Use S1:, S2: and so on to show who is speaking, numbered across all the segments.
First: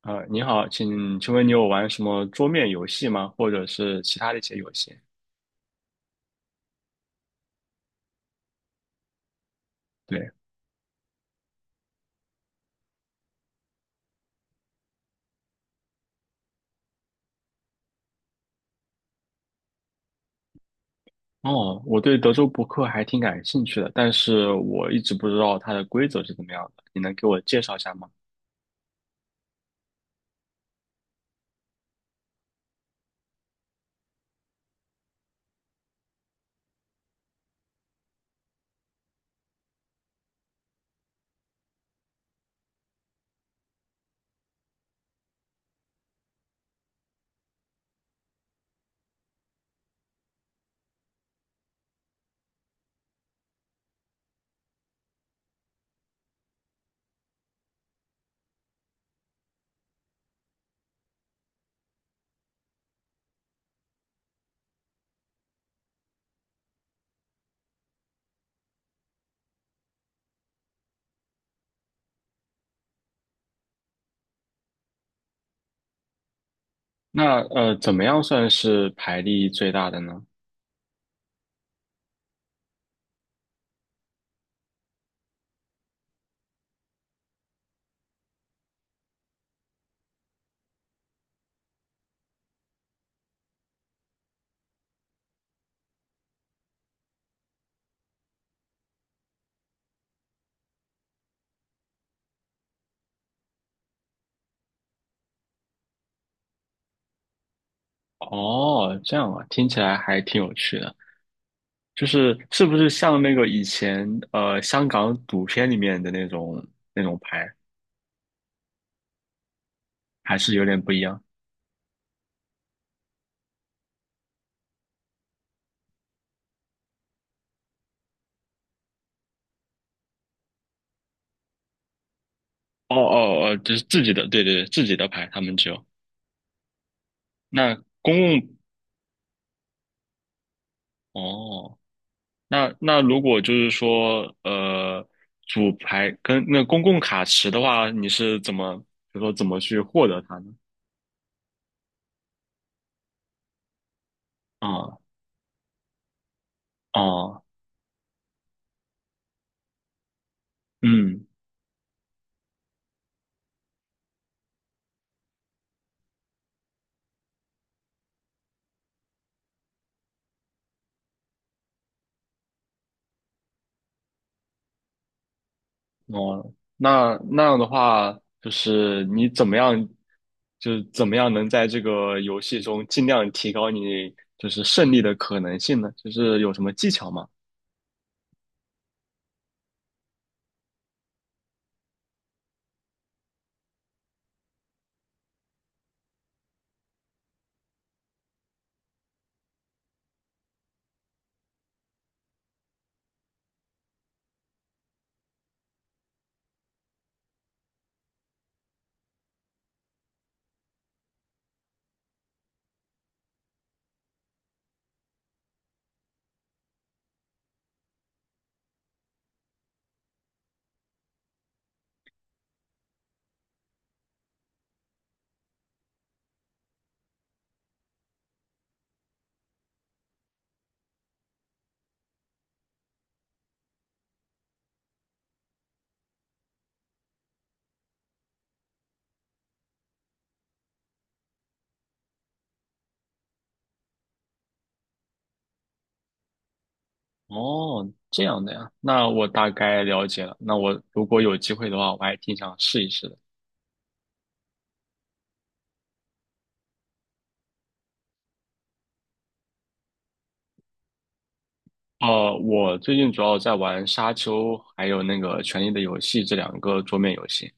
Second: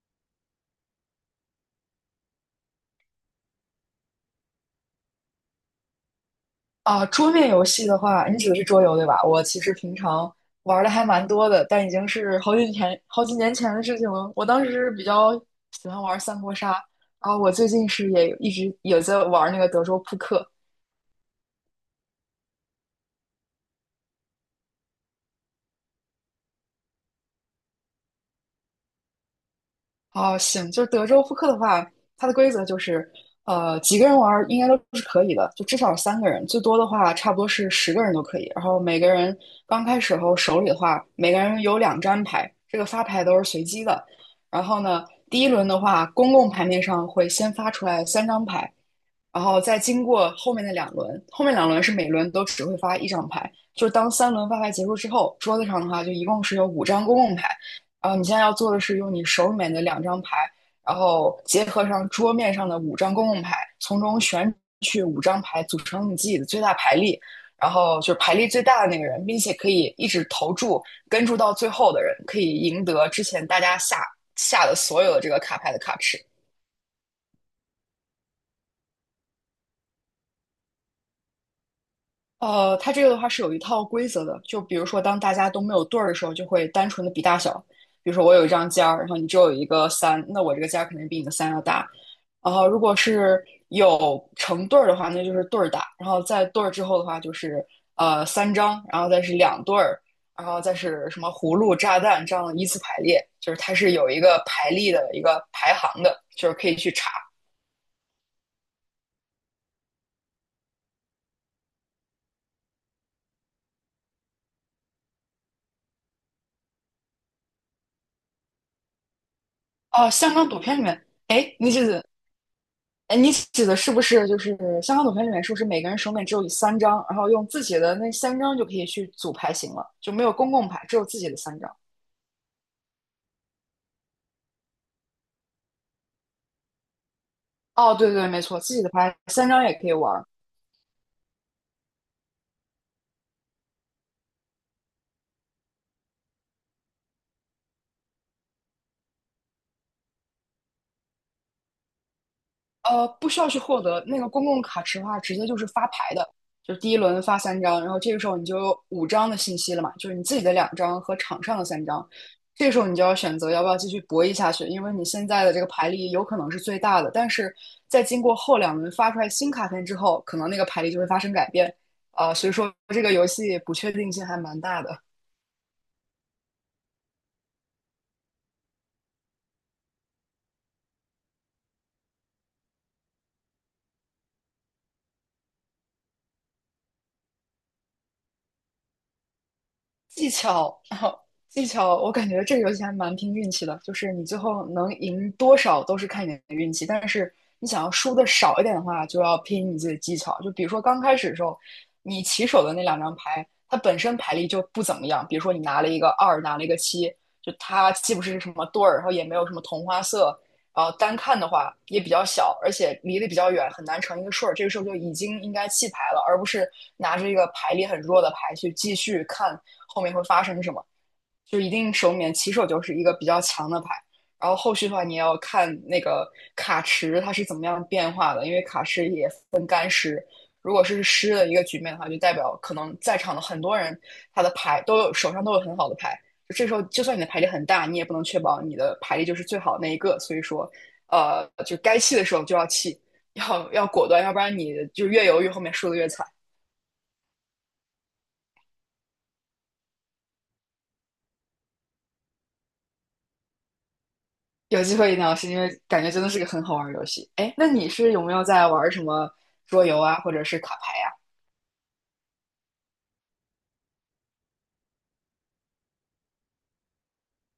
S1: 你好，请问你有玩什么桌面游戏吗？或者是其他的一些游戏？
S2: 啊，桌面游戏的话，你指的是桌游对吧？我其实平
S1: 对，
S2: 常玩的还蛮多的，但已经是好几年、好几年前的事情了。我当时是比较喜欢玩三国杀，然后我最近是也一直也在玩那个德州扑克。
S1: 哦，我对德州扑克还挺感兴趣的，但是我一直不知道它的规则是怎么样的，你能给我介绍一下吗？
S2: 哦，行，就是德州扑克的话，它的规则就是，几个人玩儿应该都是可以的，就至少三个人，最多的话差不多是十个人都可以。然后每个人刚开始后手里的话，每个人有两张牌，这个发牌都是随机的。然后呢，第一轮的话，公共牌面上会先发出来三张牌，然后再经过后面的两轮，后面两轮是每轮都只会发一张牌。就是当三轮发牌结束之后，桌子上的话就一共是有五张公共牌。然后你现在要做的是用你手里面的两张牌，然后结合上桌面上的五张公共牌，从中选取五张牌组成你自己的最大牌力，然后就是牌力最大的那个人，并且可以一直投注跟注到最后的人，可以赢得之前大家下的所有的这个卡牌的卡池。
S1: 那怎么样算是牌力最大的呢？
S2: 它这个的话是有一套规则的，就比如说，当大家都没有对儿的时候，就会单纯的比大小。比如说，我有一张尖儿，然后你只有一个三，那我这个尖儿肯定比你的三要大。然后，如果是有成对儿的话，那就是对儿大。然后在对儿之后的话，就是三张，然后再是两对儿，然后再是什么葫芦、炸弹这样的依次排列，就是它是有一个排列的一个排行的，就是可以去查。
S1: 哦，这样啊，听起来还挺有趣的。就是是不是像那个以前香港赌片里面的那种牌，
S2: 哦、像香
S1: 还
S2: 港
S1: 是
S2: 赌
S1: 有
S2: 片
S1: 点
S2: 里
S1: 不一
S2: 面，
S1: 样？
S2: 哎，那就是哎，你指的是不是就是香港赌牌里面是不是每个人手里面只有三张，然后用自己的那三张就可以去组牌型了，就没有公共牌，只有自己的三张。
S1: 哦哦哦，就是自己的，对对对，自己的牌，他们只有。那
S2: 哦，对
S1: 公
S2: 对，没
S1: 共
S2: 错，自己的牌三张也可以玩。
S1: 哦，那如果就是说，主牌跟那公共卡池的话，你是怎么，比如说怎么去获得它呢？
S2: 不需要去获得那个公共卡
S1: 啊
S2: 池的话，直接就是发牌的，就是第一轮发
S1: 哦，
S2: 三张，然后这个时候你就有五张的信息了嘛，就是你自己的两张和
S1: 嗯
S2: 场上的三张，这个时候你就要选择要不要继续博弈下去，因为你现在的这个牌力有可能是最大的，但是在经过后两轮发出来新卡片之后，可能那个牌力就会发生改变，所以说这个游戏不确定性还蛮大的。
S1: 哦，那样的话，就是你怎么样，就是怎么样能在这个游戏中尽量提高你就是胜利的可能性呢？就是有什么技巧吗？
S2: 技巧，然后技巧，我感觉这个游戏还蛮拼运气的，就是你最后能赢多少都是看你的运气，但是你想要输的少一点的话，就要拼你自己的技巧。就比如说刚开始的时候，你起手的那两张牌，它本身牌力就不怎么样，比如说你拿了一个二，拿了一个七，就它既不是什么对儿，然后也没有什么同花色，单看的话也比较小，而且离得比较远，很难成一个顺儿。这个时候就已经应该弃牌了，而不是拿着一个牌力很弱的牌去继续看后面会发生什么。就一定手里面起手就是一个比较强的牌，然后后续的话你也要看那个卡池它是怎么样变化的，因为卡池也分干湿。如果是湿的一个局面的话，就代表可能在场的很多人他的牌都有手上都有很好的牌，这时候就算你的牌力很大，你也不能确保你的牌力就是最好那一个。所以说，就该弃的时候就要弃，要果断，要不然你就越犹豫，后面输的越惨。
S1: 哦，这样的呀，那我大概了解了。那我如果有机会的话，我还挺想试一试的。
S2: 有机会一定要试，因为感觉真的是个很好玩的游戏。哎，那你是有没有在玩什么桌游啊，或者是卡牌啊？
S1: 我最近主要在玩《沙丘》还有那个《权力的游戏》这两个桌面游戏。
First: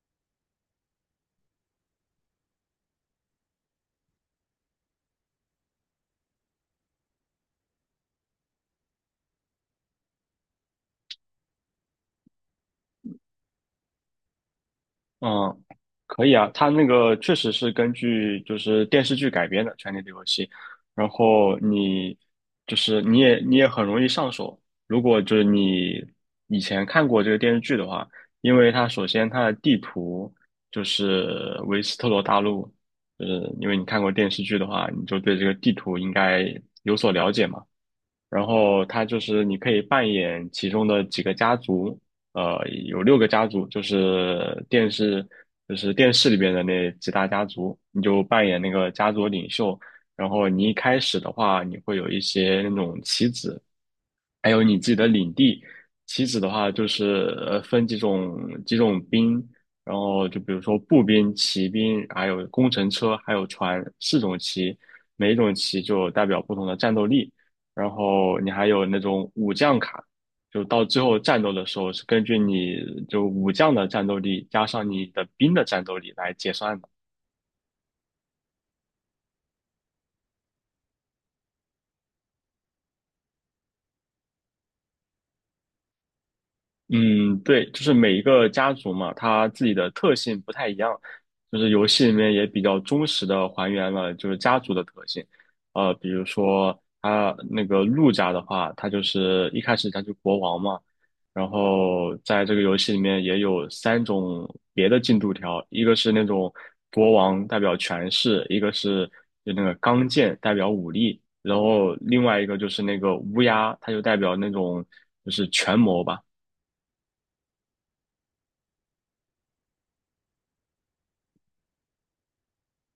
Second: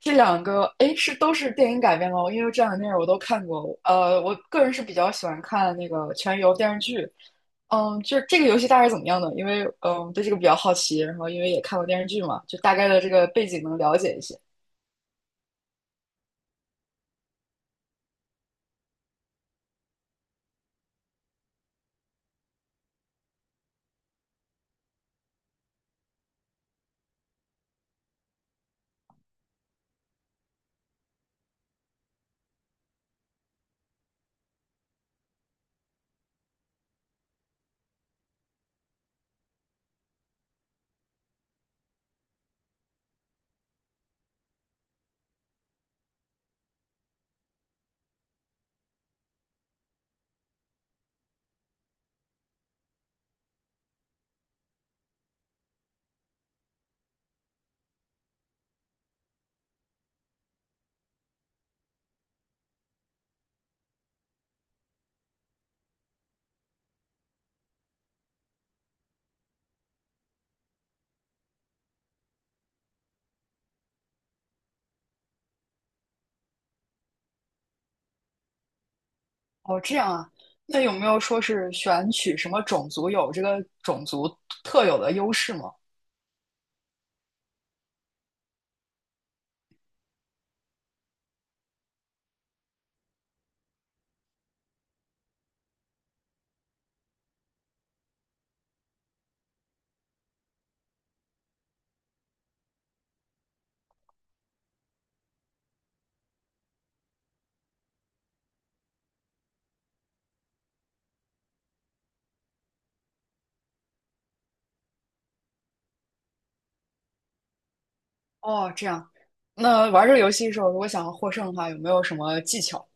S2: 这两个，诶，是都是电影改编吗？因为这两个电影我都看过。我个人是比较喜欢看那个《全游》电视剧。嗯，就是这个游戏大概是怎么样呢？因为嗯，对这个比较好奇，然后因为也看过电视剧嘛，就大概的这个背景能了解一些。
S1: 嗯，可以啊，它那个确实是根据就是电视剧改编的《权力的游戏》，然后你就是你也你也很容易上手。如果就是你以前看过这个电视剧的话，因为它首先它的地图就是维斯特罗大陆，就是因为你看过电视剧的话，你就对这个地图应该有所了解嘛。然后它就是你可以扮演其中的几个家族，呃，有六个家族，就是电视里边的那几大家族，你就扮演那个家族领袖。然后你一开始的话，你会有一些那种棋子，还有你自己的领地。棋子的话，就是分几种兵，然后就比如说步兵、骑兵，还有工程车，还有船，四种棋，每一种棋就代表不同的战斗力。然后你还有那种武将卡，就到最后战斗的时候是根据你就武将的战斗力加上你的兵的战斗力来结算的。
S2: 哦，这样啊。那有没有说是选取什么种族有这个种族特有的优势吗？
S1: 嗯，对，就是每一个家族嘛，它自己的特性不太一样，就是游戏里面也比较忠实的还原了就是家族的特性，比如说他那个陆家的话，他就是一开始他就国王嘛，然后在这个游戏里面也有三种别的进度条，一个是那种国王代表权势，一个是就那个钢剑代表武力，然后另外一个就是那个乌鸦，它就代表那种就是权谋吧。
S2: 哦，这样。那玩这个游戏的时候，如果想要获胜的话，有没有什么技巧？哎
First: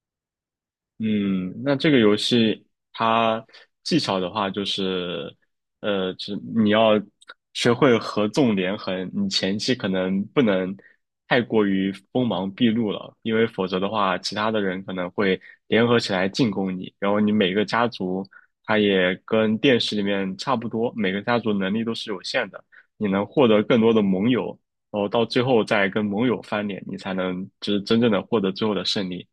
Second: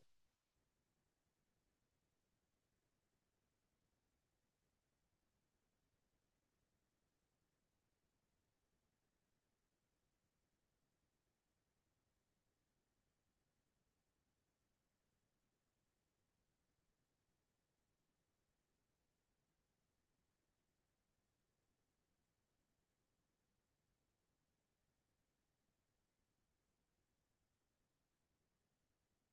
S1: 嗯，那这个游戏它技巧的话，就是，就是你要学会合纵连横，你前期可能不能太过于锋芒毕露了，因为否则的话，其他的人可能会联合起来进攻你，然后你每个家族，它也跟电视里面差不多，每个家族能力都是有限的，你能获得更多的盟友，然后到最后再跟盟友翻脸，你才能就是真正的获得最后的胜利。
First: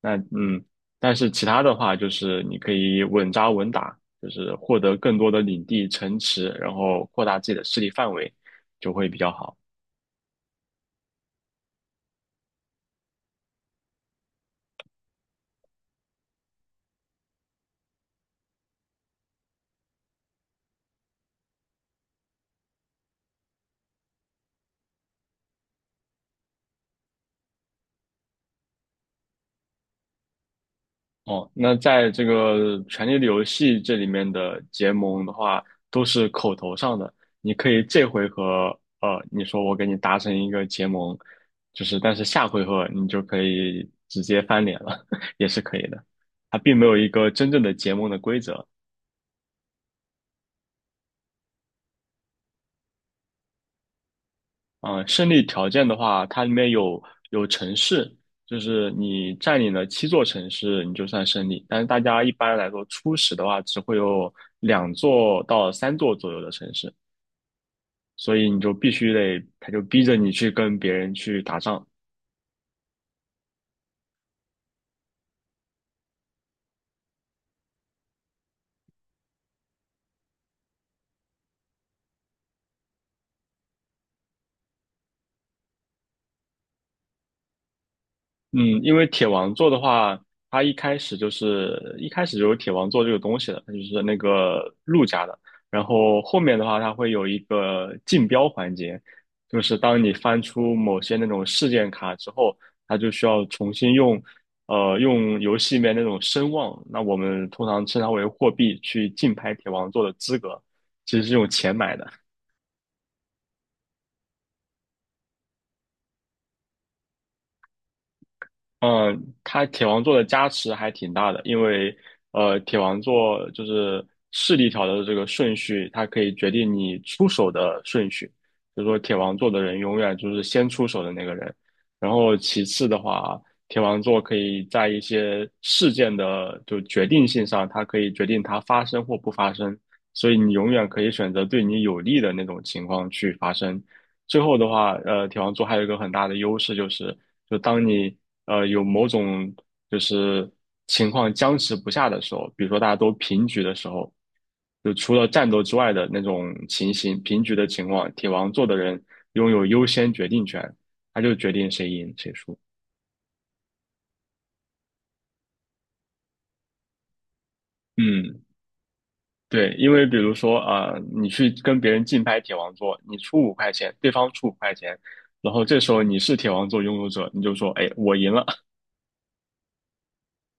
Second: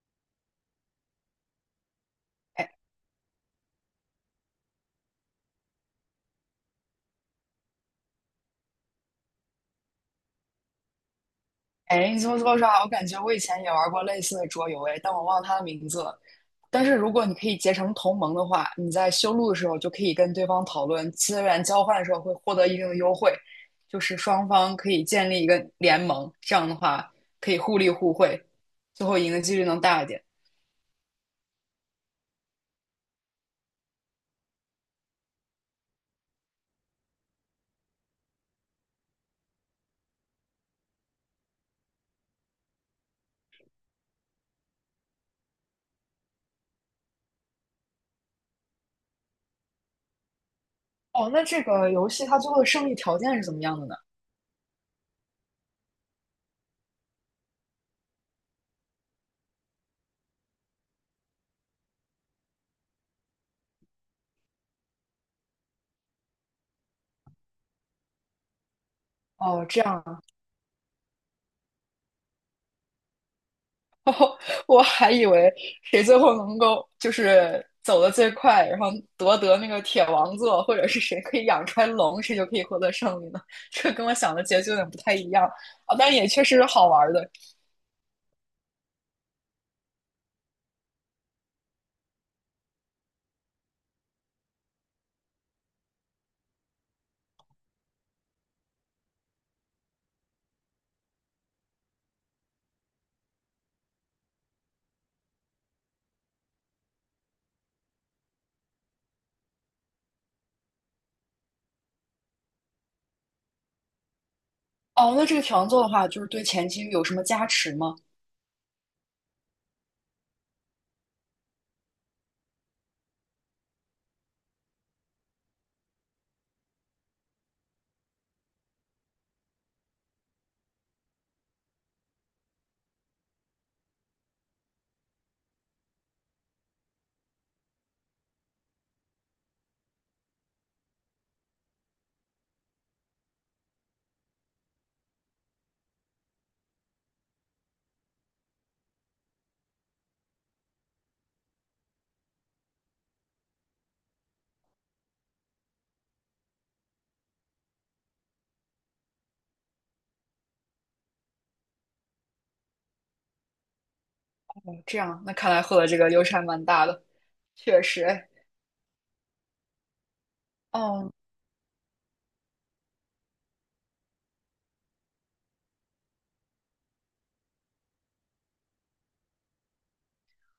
S1: 那但是其他的话，就是你可以稳扎稳打，就是获得更多的领地、城池，然后扩大自己的势力范围，就会比较好。
S2: 哎，你这么说啥？我感觉我以前也玩过类似的桌游，哎，但我忘了它的名字了。但是如果你可以结成同盟的话，你在修路的时候就可以跟对方讨论资源交换的时候会获得一定的优惠，就是双方可以建立一个联盟，这样的话可以互利互惠，最后赢的几率能大一点。
S1: 哦，那在这个《权力的游戏》这里面的结盟的话，都是口头上的。你可以这回合，你说我给你达成一个结盟，就是但是下回合你就可以直接翻脸了，也是可以的。它并没有一个真正的结盟的规则。
S2: 哦，那这个游戏它最后的胜利条件是怎么样的呢？
S1: 嗯，胜利条件的话，它里面有城市，就是你占领了七座城市，你就算胜利。但是大家一般来说，初始的话只会有两座到三座左右的城市，所以你就必须得，
S2: 哦，
S1: 他就
S2: 这
S1: 逼着
S2: 样
S1: 你去跟别人去打仗。
S2: 我还以为谁最后能够就是走得最快，然后夺得那个铁王座，或者是谁可以养出来龙，谁就可以获得胜利呢？这跟我想的结局有点不太一样啊，但也确实是好玩的
S1: 嗯，因为铁王座的话，它一开始就有铁王座这个东西的，它就是那个陆家的。然后后面的话，它会有一个竞标环节，就是当你翻出某些那种事件卡之后，它就需要重新用，用游戏里面那种声望，那我们通常称它为货币，去竞拍铁王座的资格，其实是用钱买的。
S2: 哦。那这个铁王座的话，就是对前期有什么加持吗？
S1: 嗯，它铁王座的加持还挺大的，因为铁王座就是势力条的这个顺序，它可以决定你出手的顺序。就是说，铁王座的人永远就是先出手的那个人。然后其次的话，铁王座可以在一些事件的就决定性上，它可以决定它发生或不发生。所以你永远可以选择对你有利的那种情况去发生。最后的话，铁王座还有一个很大的优势就是。就当你有某种就是情况僵持不下的时候，比如说大家都平局的时候，就除了战斗之外的那种情形，平局的情况，铁王座的人拥有优先决定权，他就决定谁赢谁输。
S2: 这样，那看来获得这个优势还蛮大的，确实哎。
S1: 嗯，对，因为比如说啊、
S2: 哦
S1: 你去跟别人竞拍铁王座，你出五块钱，对方出五块钱，然后这时候你是铁王座拥有者，你就说，哎，我赢了，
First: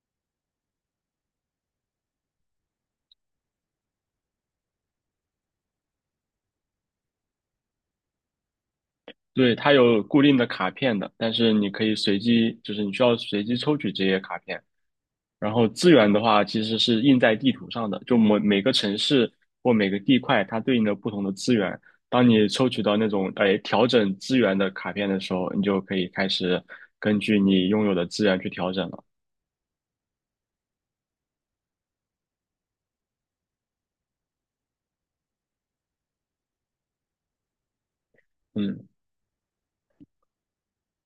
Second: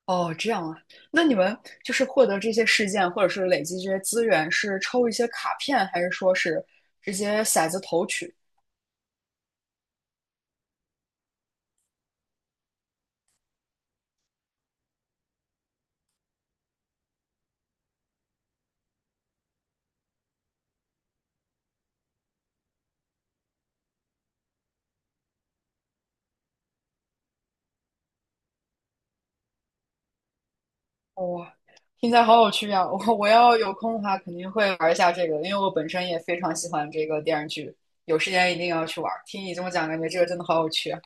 S2: 哦，这样啊。那你们就是获得这些事件，或者是累积这些资源，是抽一些卡片，还是说是直接骰子投取？
S1: 对，它有固定的卡片的，但是你可以随机，就是你需要随机抽取这些卡片。然后资源的话，其实是印在地图上的，就每个城市或每个地块，它对应的不同的资源。当你抽取到那种调整资源的卡片的时候，你就可以开始根据你拥有的资源去调整了。
S2: 哇，听起来好有趣啊！我要有空的话，肯定会玩一下这个，因为我本身也非常喜欢这个电视剧，有时间一定要
S1: 嗯
S2: 去玩儿听你这么讲，感觉这个真的好有趣啊。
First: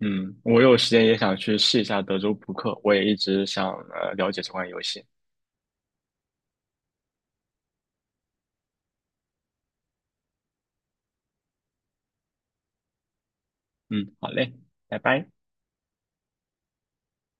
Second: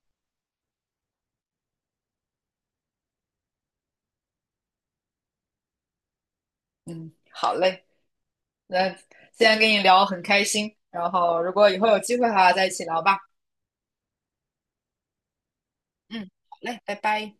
S1: 嗯，我有时间也想去试一下德州扑克，我也一直想了解这款游戏。
S2: 嗯，好嘞，那今天跟你聊很开心，然后如果以后有机会的话，再一起聊吧。
S1: 嗯，好嘞，拜拜。
S2: 嗯，好嘞，拜拜。